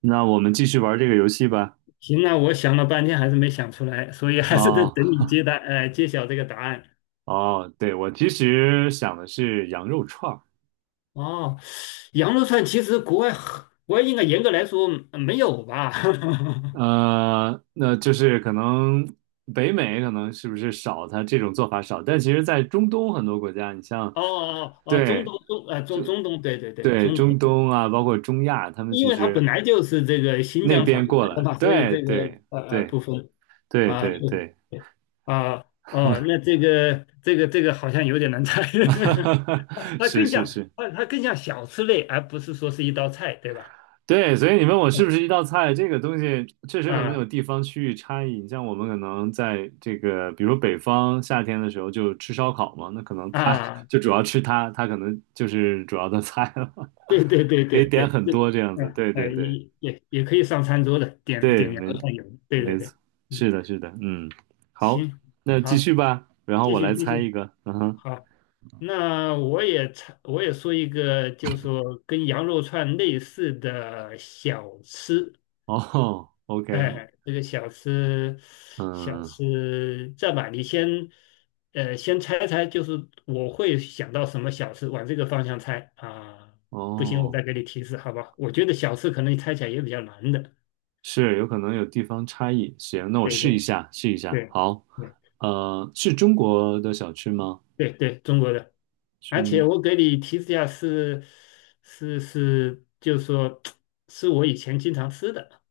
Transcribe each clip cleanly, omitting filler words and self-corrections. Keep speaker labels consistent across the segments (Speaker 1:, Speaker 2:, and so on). Speaker 1: 那我们继续玩这个游戏吧。
Speaker 2: 行，那我想了半天还是没想出来，所以还是得
Speaker 1: 哦
Speaker 2: 等你揭答，揭晓这个答案。
Speaker 1: 哦，对，我其实想的是羊肉串儿，
Speaker 2: 哦，羊肉串其实国外应该严格来说没有吧？
Speaker 1: 那就是可能北美可能是不是少，它这种做法少，但其实在中东很多国家，你像，
Speaker 2: 哦哦哦，中
Speaker 1: 对
Speaker 2: 东中呃中中东，对对对，
Speaker 1: 对，
Speaker 2: 中
Speaker 1: 中
Speaker 2: 东，
Speaker 1: 东啊，包括中亚，他们
Speaker 2: 因
Speaker 1: 其
Speaker 2: 为它本
Speaker 1: 实
Speaker 2: 来就是这个新
Speaker 1: 那
Speaker 2: 疆传
Speaker 1: 边
Speaker 2: 过
Speaker 1: 过
Speaker 2: 来的
Speaker 1: 来，
Speaker 2: 嘛，所以
Speaker 1: 对
Speaker 2: 这个
Speaker 1: 对对
Speaker 2: 不分
Speaker 1: 对
Speaker 2: 啊
Speaker 1: 对
Speaker 2: 不
Speaker 1: 对，
Speaker 2: 分啊哦，那这个好像有点难猜，它 它
Speaker 1: 是
Speaker 2: 更
Speaker 1: 是
Speaker 2: 像
Speaker 1: 是，
Speaker 2: 它它更像小吃类，而不是说是一道菜，对吧？
Speaker 1: 对，所以你问我是不是一
Speaker 2: 嗯
Speaker 1: 道菜，这个东西确实可能
Speaker 2: 啊。
Speaker 1: 有地方区域差异。你像我们可能在这个，比如说北方夏天的时候就吃烧烤嘛，那可能 它
Speaker 2: 啊，
Speaker 1: 就主要吃它，它可能就是主要的菜了，
Speaker 2: 对对对
Speaker 1: 可
Speaker 2: 对
Speaker 1: 以
Speaker 2: 对
Speaker 1: 点很
Speaker 2: 对，
Speaker 1: 多这样子。
Speaker 2: 嗯，
Speaker 1: 对
Speaker 2: 哎，
Speaker 1: 对对
Speaker 2: 也可以上餐桌的，点
Speaker 1: 对，
Speaker 2: 点羊
Speaker 1: 没
Speaker 2: 肉串，油，对对
Speaker 1: 没
Speaker 2: 对，
Speaker 1: 错，
Speaker 2: 嗯，
Speaker 1: 是的，是的，嗯，好，
Speaker 2: 行，
Speaker 1: 那继
Speaker 2: 好，
Speaker 1: 续吧，然后
Speaker 2: 继
Speaker 1: 我
Speaker 2: 续
Speaker 1: 来
Speaker 2: 继
Speaker 1: 猜
Speaker 2: 续，
Speaker 1: 一个，嗯哼，
Speaker 2: 好，那我也插我也说一个，就是说跟羊肉串类似的小吃，
Speaker 1: 哦，OK，
Speaker 2: 哎，这个小吃，小
Speaker 1: 嗯，
Speaker 2: 吃，这样吧，你先，先猜猜，就是我会想到什么小吃，往这个方向猜啊。不行，我
Speaker 1: 哦。
Speaker 2: 再给你提示，好吧？我觉得小吃可能你猜起来也比较难的。
Speaker 1: 是有可能有地方差异。行，那我
Speaker 2: 对
Speaker 1: 试一
Speaker 2: 对
Speaker 1: 下，试一下。
Speaker 2: 对
Speaker 1: 好，
Speaker 2: 对
Speaker 1: 是中国的小吃吗？
Speaker 2: 对对，中国的。而
Speaker 1: 中，
Speaker 2: 且我给你提示一下是，是就是说 是我以前经常吃的。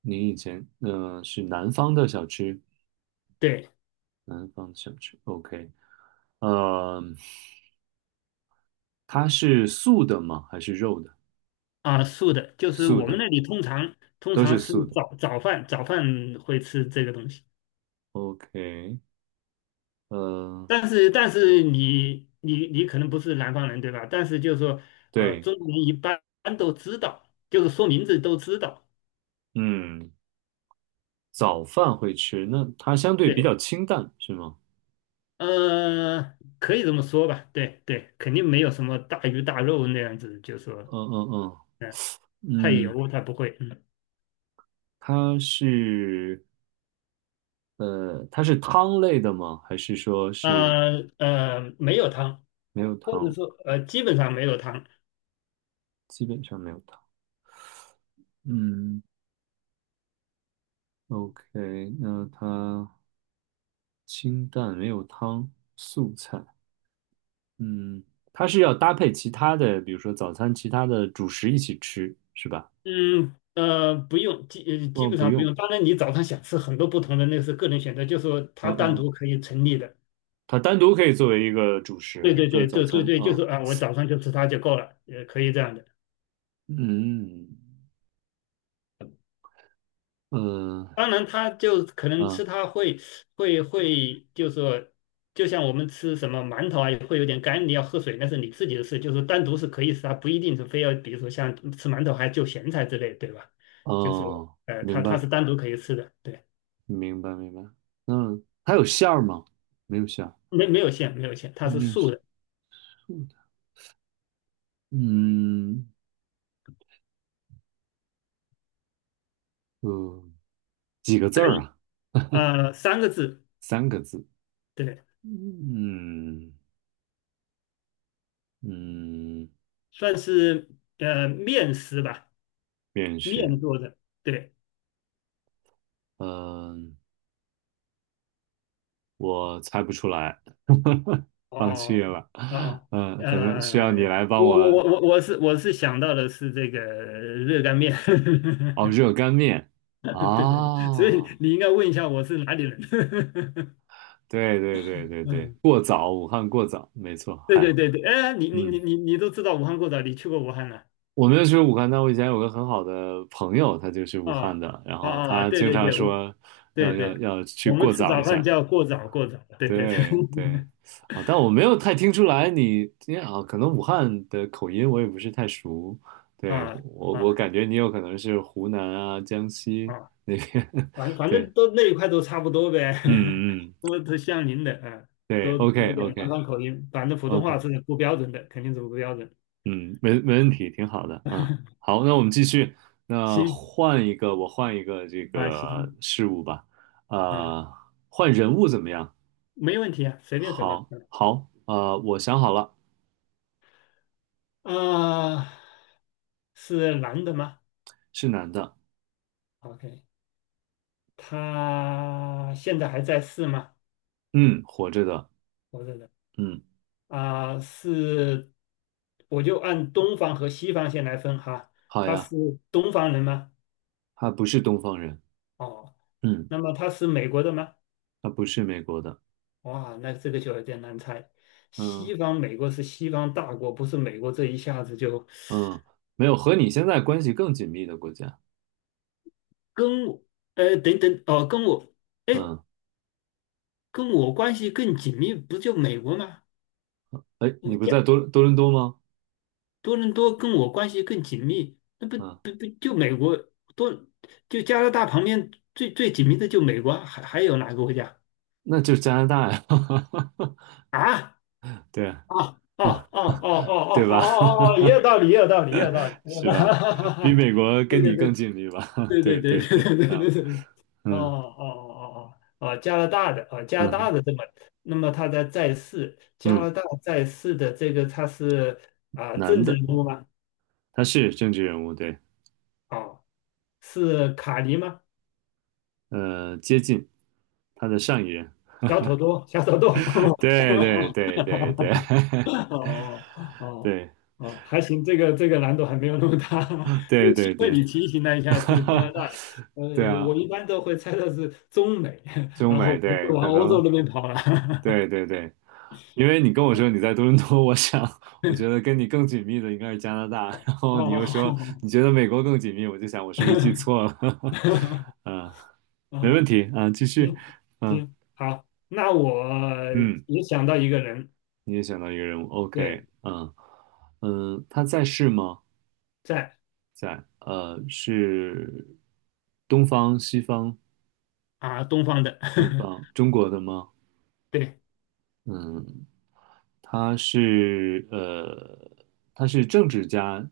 Speaker 1: 您以前是南方的小吃，
Speaker 2: 对
Speaker 1: 南方的小吃。OK，呃，它是素的吗？还是肉的？
Speaker 2: 啊，素的，就是
Speaker 1: 素
Speaker 2: 我们
Speaker 1: 的，
Speaker 2: 那里通常通
Speaker 1: 都
Speaker 2: 常
Speaker 1: 是
Speaker 2: 是
Speaker 1: 素的。
Speaker 2: 早饭会吃这个东西。
Speaker 1: OK，呃，
Speaker 2: 但是你可能不是南方人对吧？但是就是说，
Speaker 1: 对，
Speaker 2: 中国人一般都知道，就是说名字都知道，
Speaker 1: 嗯，早饭会吃，那它相对比较
Speaker 2: 对，
Speaker 1: 清淡，是吗？
Speaker 2: 可以这么说吧，对对，肯定没有什么大鱼大肉那样子，就是说，
Speaker 1: 嗯嗯
Speaker 2: 嗯，太
Speaker 1: 嗯嗯，
Speaker 2: 油他不会，
Speaker 1: 它是。它是汤类的吗？还是说是
Speaker 2: 嗯，没有汤，
Speaker 1: 没有
Speaker 2: 或者
Speaker 1: 汤？
Speaker 2: 说基本上没有汤，
Speaker 1: 基本上没有汤。嗯，OK，那它清淡没有汤，素菜。嗯，它是要搭配其他的，比如说早餐其他的主食一起吃，是吧？
Speaker 2: 嗯。不用，基
Speaker 1: 哦，
Speaker 2: 本
Speaker 1: 不
Speaker 2: 上不
Speaker 1: 用。
Speaker 2: 用。当然，你早上想吃很多不同的，那是个人选择，就是说
Speaker 1: 嗯
Speaker 2: 它单
Speaker 1: 嗯，
Speaker 2: 独可以成立的。
Speaker 1: 它单独可以作为一个主
Speaker 2: 对
Speaker 1: 食，
Speaker 2: 对
Speaker 1: 就是
Speaker 2: 对，
Speaker 1: 早
Speaker 2: 对对
Speaker 1: 餐
Speaker 2: 对，就
Speaker 1: 啊。
Speaker 2: 是啊，我早上就吃它就够了，也可以这样的。
Speaker 1: 嗯嗯
Speaker 2: 当然，它就可能
Speaker 1: 嗯
Speaker 2: 吃它会，就是说，就像我们吃什么馒头啊，也会有点干，你要喝水那是你自己的事，就是单独是可以吃，它不一定是非要，比如说像吃馒头还就咸菜之类，对吧？就是
Speaker 1: 哦，
Speaker 2: 它
Speaker 1: 明
Speaker 2: 它
Speaker 1: 白
Speaker 2: 是单独可以吃的，对，
Speaker 1: 明白明白。嗯，它有馅儿吗？没有馅儿，
Speaker 2: 没有馅，没有馅，它是
Speaker 1: 没有。
Speaker 2: 素
Speaker 1: 馅儿。
Speaker 2: 的，
Speaker 1: 度的，嗯呃，几个字
Speaker 2: 可
Speaker 1: 儿
Speaker 2: 以
Speaker 1: 啊？
Speaker 2: 三个字，
Speaker 1: 3个字。
Speaker 2: 对，
Speaker 1: 嗯嗯，
Speaker 2: 算是面食吧，
Speaker 1: 面试，
Speaker 2: 面做的，对。
Speaker 1: 嗯，我猜不出来，放弃
Speaker 2: 哦
Speaker 1: 了。
Speaker 2: 哦哦，哦，
Speaker 1: 嗯，可能
Speaker 2: 呃，
Speaker 1: 需要你来帮
Speaker 2: 我
Speaker 1: 我。
Speaker 2: 我我我我是我是想到的是这个热干面，
Speaker 1: 哦，热 干面。
Speaker 2: 对对对，所以
Speaker 1: 哦，
Speaker 2: 你应该问一下我是哪里人。
Speaker 1: 对对对对对，
Speaker 2: 嗯，
Speaker 1: 过早，武汉过早，没错。
Speaker 2: 对对
Speaker 1: 嗨，
Speaker 2: 对对，哎，你你
Speaker 1: 嗯。
Speaker 2: 你你你都知道武汉过早，你去过武汉了
Speaker 1: 我没有去武汉，但我以前有个很好的朋友，他就是武汉
Speaker 2: 啊
Speaker 1: 的，然
Speaker 2: 啊
Speaker 1: 后
Speaker 2: 啊！
Speaker 1: 他
Speaker 2: 对
Speaker 1: 经
Speaker 2: 对
Speaker 1: 常
Speaker 2: 对，我
Speaker 1: 说
Speaker 2: 对
Speaker 1: 要要
Speaker 2: 对，
Speaker 1: 要去
Speaker 2: 我们
Speaker 1: 过
Speaker 2: 吃
Speaker 1: 早一
Speaker 2: 早饭
Speaker 1: 下，
Speaker 2: 叫过早过早，对对对，
Speaker 1: 对对，啊，但我没有太听出来你，因为啊，可能武汉的口音我也不是太熟，对，
Speaker 2: 啊
Speaker 1: 我
Speaker 2: 啊
Speaker 1: 感觉你有可能是湖南啊、江西
Speaker 2: 啊！
Speaker 1: 那边，
Speaker 2: 反 反
Speaker 1: 对，
Speaker 2: 正都那一块都差不多呗，
Speaker 1: 嗯嗯，
Speaker 2: 都都像您的啊，
Speaker 1: 对
Speaker 2: 都有
Speaker 1: ，OK
Speaker 2: 点南
Speaker 1: OK
Speaker 2: 方口音，反正普通话
Speaker 1: OK，
Speaker 2: 是不标准的，肯定是不标准。
Speaker 1: 嗯，没问题，挺好的，嗯，好，那我们继续，那
Speaker 2: 行
Speaker 1: 换一个，我换一个这
Speaker 2: 啊，
Speaker 1: 个
Speaker 2: 行
Speaker 1: 事物吧，
Speaker 2: 啊，
Speaker 1: 呃，换人物怎么样？
Speaker 2: 没问题啊，随便什么
Speaker 1: 好，好，我想好了，
Speaker 2: 啊，啊是男的吗
Speaker 1: 是男的，
Speaker 2: ？OK,他现在还在世吗？
Speaker 1: 嗯，活着的，
Speaker 2: 活着的
Speaker 1: 嗯。
Speaker 2: 啊，是，我就按东方和西方先来分哈，
Speaker 1: 好
Speaker 2: 他
Speaker 1: 呀，
Speaker 2: 是东方人吗？
Speaker 1: 他不是东方人，
Speaker 2: 哦，
Speaker 1: 嗯，
Speaker 2: 那么他是美国的吗？
Speaker 1: 他不是美国的，
Speaker 2: 哇，那这个就有点难猜。
Speaker 1: 嗯
Speaker 2: 西方美国是西方大国，不是美国这一下子就
Speaker 1: 嗯，没有和你现在关系更紧密的国家，
Speaker 2: 跟我，等等，哦，跟我，哎，
Speaker 1: 嗯，
Speaker 2: 跟我关系更紧密，不就美国吗？
Speaker 1: 哎，
Speaker 2: 我
Speaker 1: 你不
Speaker 2: 加
Speaker 1: 在多伦多吗？
Speaker 2: 多伦多跟我关系更紧密，那不
Speaker 1: 嗯，
Speaker 2: 不不就美国多，就加拿大旁边最最紧密的就美国啊，还有哪个国家
Speaker 1: 那就是加拿大呀，
Speaker 2: 啊？
Speaker 1: 对啊，
Speaker 2: 哦
Speaker 1: 啊
Speaker 2: 哦哦哦哦哦哦
Speaker 1: 对
Speaker 2: 哦
Speaker 1: 吧？
Speaker 2: 哦，哦 也有道理，也有道理，也有道理，也有道
Speaker 1: 是
Speaker 2: 理。
Speaker 1: 吧？比 美国
Speaker 2: 这
Speaker 1: 跟
Speaker 2: 个
Speaker 1: 你
Speaker 2: 这
Speaker 1: 更紧密吧？
Speaker 2: 对对
Speaker 1: 对
Speaker 2: 对
Speaker 1: 对
Speaker 2: 对
Speaker 1: 对，
Speaker 2: 对对
Speaker 1: 啊，
Speaker 2: 对对，哦
Speaker 1: 嗯
Speaker 2: 哦哦哦哦，啊加拿大的啊，加拿
Speaker 1: 嗯
Speaker 2: 大的这么，那么他在在世，加拿
Speaker 1: 嗯，
Speaker 2: 大在世的这个他是啊政
Speaker 1: 男
Speaker 2: 治
Speaker 1: 的，
Speaker 2: 人物吗？
Speaker 1: 他是政治人物，对，
Speaker 2: 哦，是卡尼吗？
Speaker 1: 接近他的上一任，
Speaker 2: 小土豆，小土豆，
Speaker 1: 对对对对对
Speaker 2: 哦哦 哦
Speaker 1: 对
Speaker 2: 哦，还行，这个这个难度还没有那么大，因
Speaker 1: 对
Speaker 2: 为幸
Speaker 1: 对
Speaker 2: 亏
Speaker 1: 对。
Speaker 2: 你提醒了一 下
Speaker 1: 哈
Speaker 2: 是加拿
Speaker 1: 哈，
Speaker 2: 大的，
Speaker 1: 对啊，
Speaker 2: 我一般都会猜到是中美，
Speaker 1: 中
Speaker 2: 然后
Speaker 1: 美
Speaker 2: 不
Speaker 1: 对，
Speaker 2: 会往
Speaker 1: 可
Speaker 2: 欧
Speaker 1: 能
Speaker 2: 洲那边跑了。
Speaker 1: 对 对对，因为你跟我说你在多伦多，我想我觉得跟你更紧密的应该是加拿大，
Speaker 2: 哦，
Speaker 1: 然后你又说
Speaker 2: 哦，
Speaker 1: 你觉得美国更紧密，我就想我是不是记错了？嗯，没问
Speaker 2: 啊，
Speaker 1: 题啊，继续，
Speaker 2: 行
Speaker 1: 嗯
Speaker 2: 行，好，那我
Speaker 1: 嗯，
Speaker 2: 也想到一个人，
Speaker 1: 你也想到一个人物
Speaker 2: 对，
Speaker 1: ，OK，嗯嗯，他在世吗？
Speaker 2: 在
Speaker 1: 在，是东方、西方、
Speaker 2: 啊东方的，
Speaker 1: 东方、中国的吗？
Speaker 2: 对
Speaker 1: 嗯他是他是政治家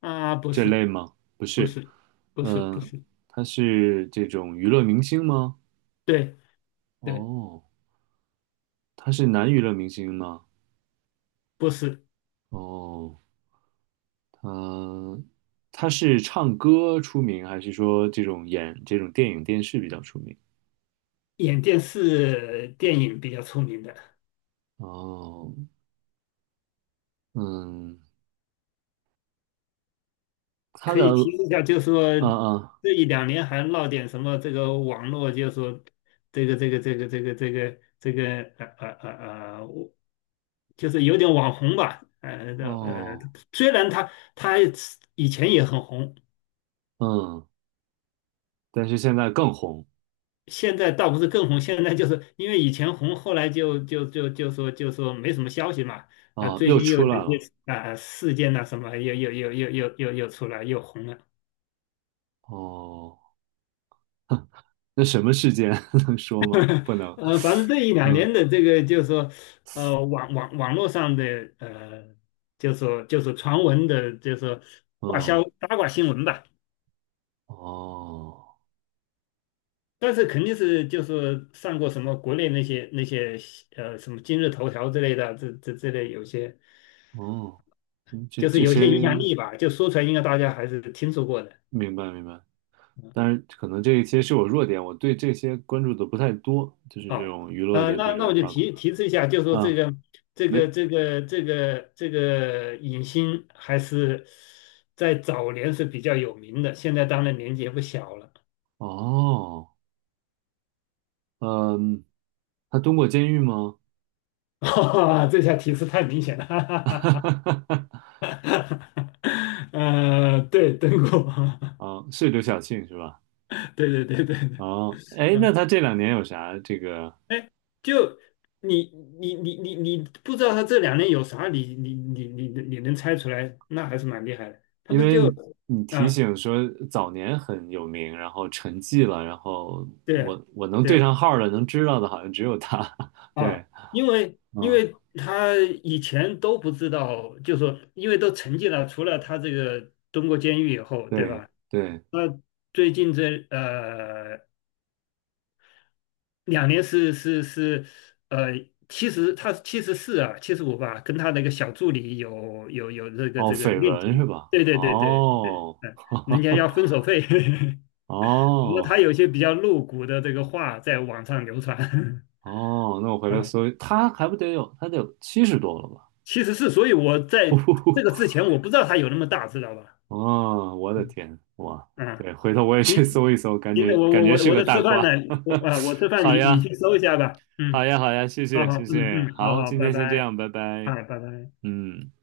Speaker 2: 啊，
Speaker 1: 这类吗？不
Speaker 2: 不
Speaker 1: 是，
Speaker 2: 是不是不
Speaker 1: 嗯、
Speaker 2: 是，
Speaker 1: 他是这种娱乐明星吗？
Speaker 2: 对对，
Speaker 1: 哦，他是男娱乐明星吗？
Speaker 2: 不是，
Speaker 1: 哦，他是唱歌出名，还是说这种演这种电影电视比较出名？
Speaker 2: 演电视电影比较出名的，
Speaker 1: 哦，嗯，他
Speaker 2: 可
Speaker 1: 的
Speaker 2: 以提示一下，就是说
Speaker 1: 嗯嗯
Speaker 2: 这一两年还闹点什么这个网络，就是说这个我就是有点网红吧，呃的呃，
Speaker 1: 哦
Speaker 2: 虽然他以前也很红，
Speaker 1: 嗯，但是现在更红
Speaker 2: 现在倒不是更红，现在就是因为以前红，后来就说没什么消息嘛，啊，
Speaker 1: 啊，
Speaker 2: 最
Speaker 1: 又
Speaker 2: 近又
Speaker 1: 出
Speaker 2: 有
Speaker 1: 来
Speaker 2: 一
Speaker 1: 了
Speaker 2: 些啊事件呐、什么又出来又红了。
Speaker 1: 哦。那什么事件 能说吗？不能。
Speaker 2: 反正这一两
Speaker 1: 嗯，
Speaker 2: 年的这个就是说，网络上的就是说就是传闻的，就是说挂销
Speaker 1: 哦，
Speaker 2: 八卦新闻吧。
Speaker 1: 哦，
Speaker 2: 但是肯定是就是上过什么国内那些那些什么今日头条之类的，这类有些
Speaker 1: 哦，嗯，这
Speaker 2: 就是
Speaker 1: 这
Speaker 2: 有些影响
Speaker 1: 些
Speaker 2: 力吧，就说出来应该大家还是听说过的。
Speaker 1: 明白明白。当然，可能这一些是我弱点，我对这些关注的不太多，就是这
Speaker 2: 哦，
Speaker 1: 种娱乐的这
Speaker 2: 那
Speaker 1: 种
Speaker 2: 我就
Speaker 1: 八卦
Speaker 2: 提示一下，就说这
Speaker 1: 啊，
Speaker 2: 个这
Speaker 1: 没
Speaker 2: 个这个这个这个影星还是在早年是比较有名的，现在当然年纪也不小了。
Speaker 1: 哦，嗯，他蹲过监狱吗？
Speaker 2: 哈这下提示太明显了，哈哈哈哈哈对，邓国
Speaker 1: 啊，是刘晓庆是吧？
Speaker 2: 对对对对对，
Speaker 1: 哦，哎，那
Speaker 2: 嗯，
Speaker 1: 他这2年有啥这个？
Speaker 2: 哎，就你你不知道他这两年有啥，你能猜出来，那还是蛮厉害的。他
Speaker 1: 因
Speaker 2: 不是
Speaker 1: 为
Speaker 2: 就
Speaker 1: 你提
Speaker 2: 啊，
Speaker 1: 醒说早年很有名，然后沉寂了，然后
Speaker 2: 对。
Speaker 1: 我能对
Speaker 2: 对，
Speaker 1: 上号儿的，能知道的，好像只有他。
Speaker 2: 啊，
Speaker 1: 对，
Speaker 2: 因为因
Speaker 1: 嗯，
Speaker 2: 为他以前都不知道，就说因为都沉寂了，除了他这个蹲过监狱以后，对
Speaker 1: 对
Speaker 2: 吧？
Speaker 1: 对，
Speaker 2: 那最近这两年是呃七十，70他七十四啊，七十五吧，跟他那个小助理有这个
Speaker 1: 哦，
Speaker 2: 这个
Speaker 1: 绯
Speaker 2: 恋
Speaker 1: 闻是
Speaker 2: 情，
Speaker 1: 吧？
Speaker 2: 对对对对对，
Speaker 1: 哦，
Speaker 2: 嗯，人家要 分手费，不过他
Speaker 1: 哦
Speaker 2: 有些比较露骨的这个话在网上流传
Speaker 1: 哦，那我 回来
Speaker 2: 啊。
Speaker 1: 搜一他还不得有，他得有七十多了吧？
Speaker 2: 其实是，所以我在这个之 前我不知道它有那么大，知道吧？
Speaker 1: 哦，我的
Speaker 2: 嗯，
Speaker 1: 天，哇，
Speaker 2: 嗯，
Speaker 1: 对，回头我也
Speaker 2: 行，
Speaker 1: 去搜一搜，感
Speaker 2: 行
Speaker 1: 觉
Speaker 2: 的，我
Speaker 1: 感
Speaker 2: 我
Speaker 1: 觉
Speaker 2: 我
Speaker 1: 是
Speaker 2: 我
Speaker 1: 个
Speaker 2: 在
Speaker 1: 大
Speaker 2: 吃饭呢，
Speaker 1: 瓜。
Speaker 2: 我 啊我吃饭
Speaker 1: 好
Speaker 2: 你
Speaker 1: 呀，
Speaker 2: 去搜一下吧，
Speaker 1: 好
Speaker 2: 嗯，
Speaker 1: 呀，好呀，谢
Speaker 2: 好
Speaker 1: 谢，
Speaker 2: 好，
Speaker 1: 谢
Speaker 2: 嗯
Speaker 1: 谢，
Speaker 2: 嗯，好
Speaker 1: 好，
Speaker 2: 好，
Speaker 1: 今
Speaker 2: 拜
Speaker 1: 天先这
Speaker 2: 拜，
Speaker 1: 样，拜拜，
Speaker 2: 啊拜拜。
Speaker 1: 嗯。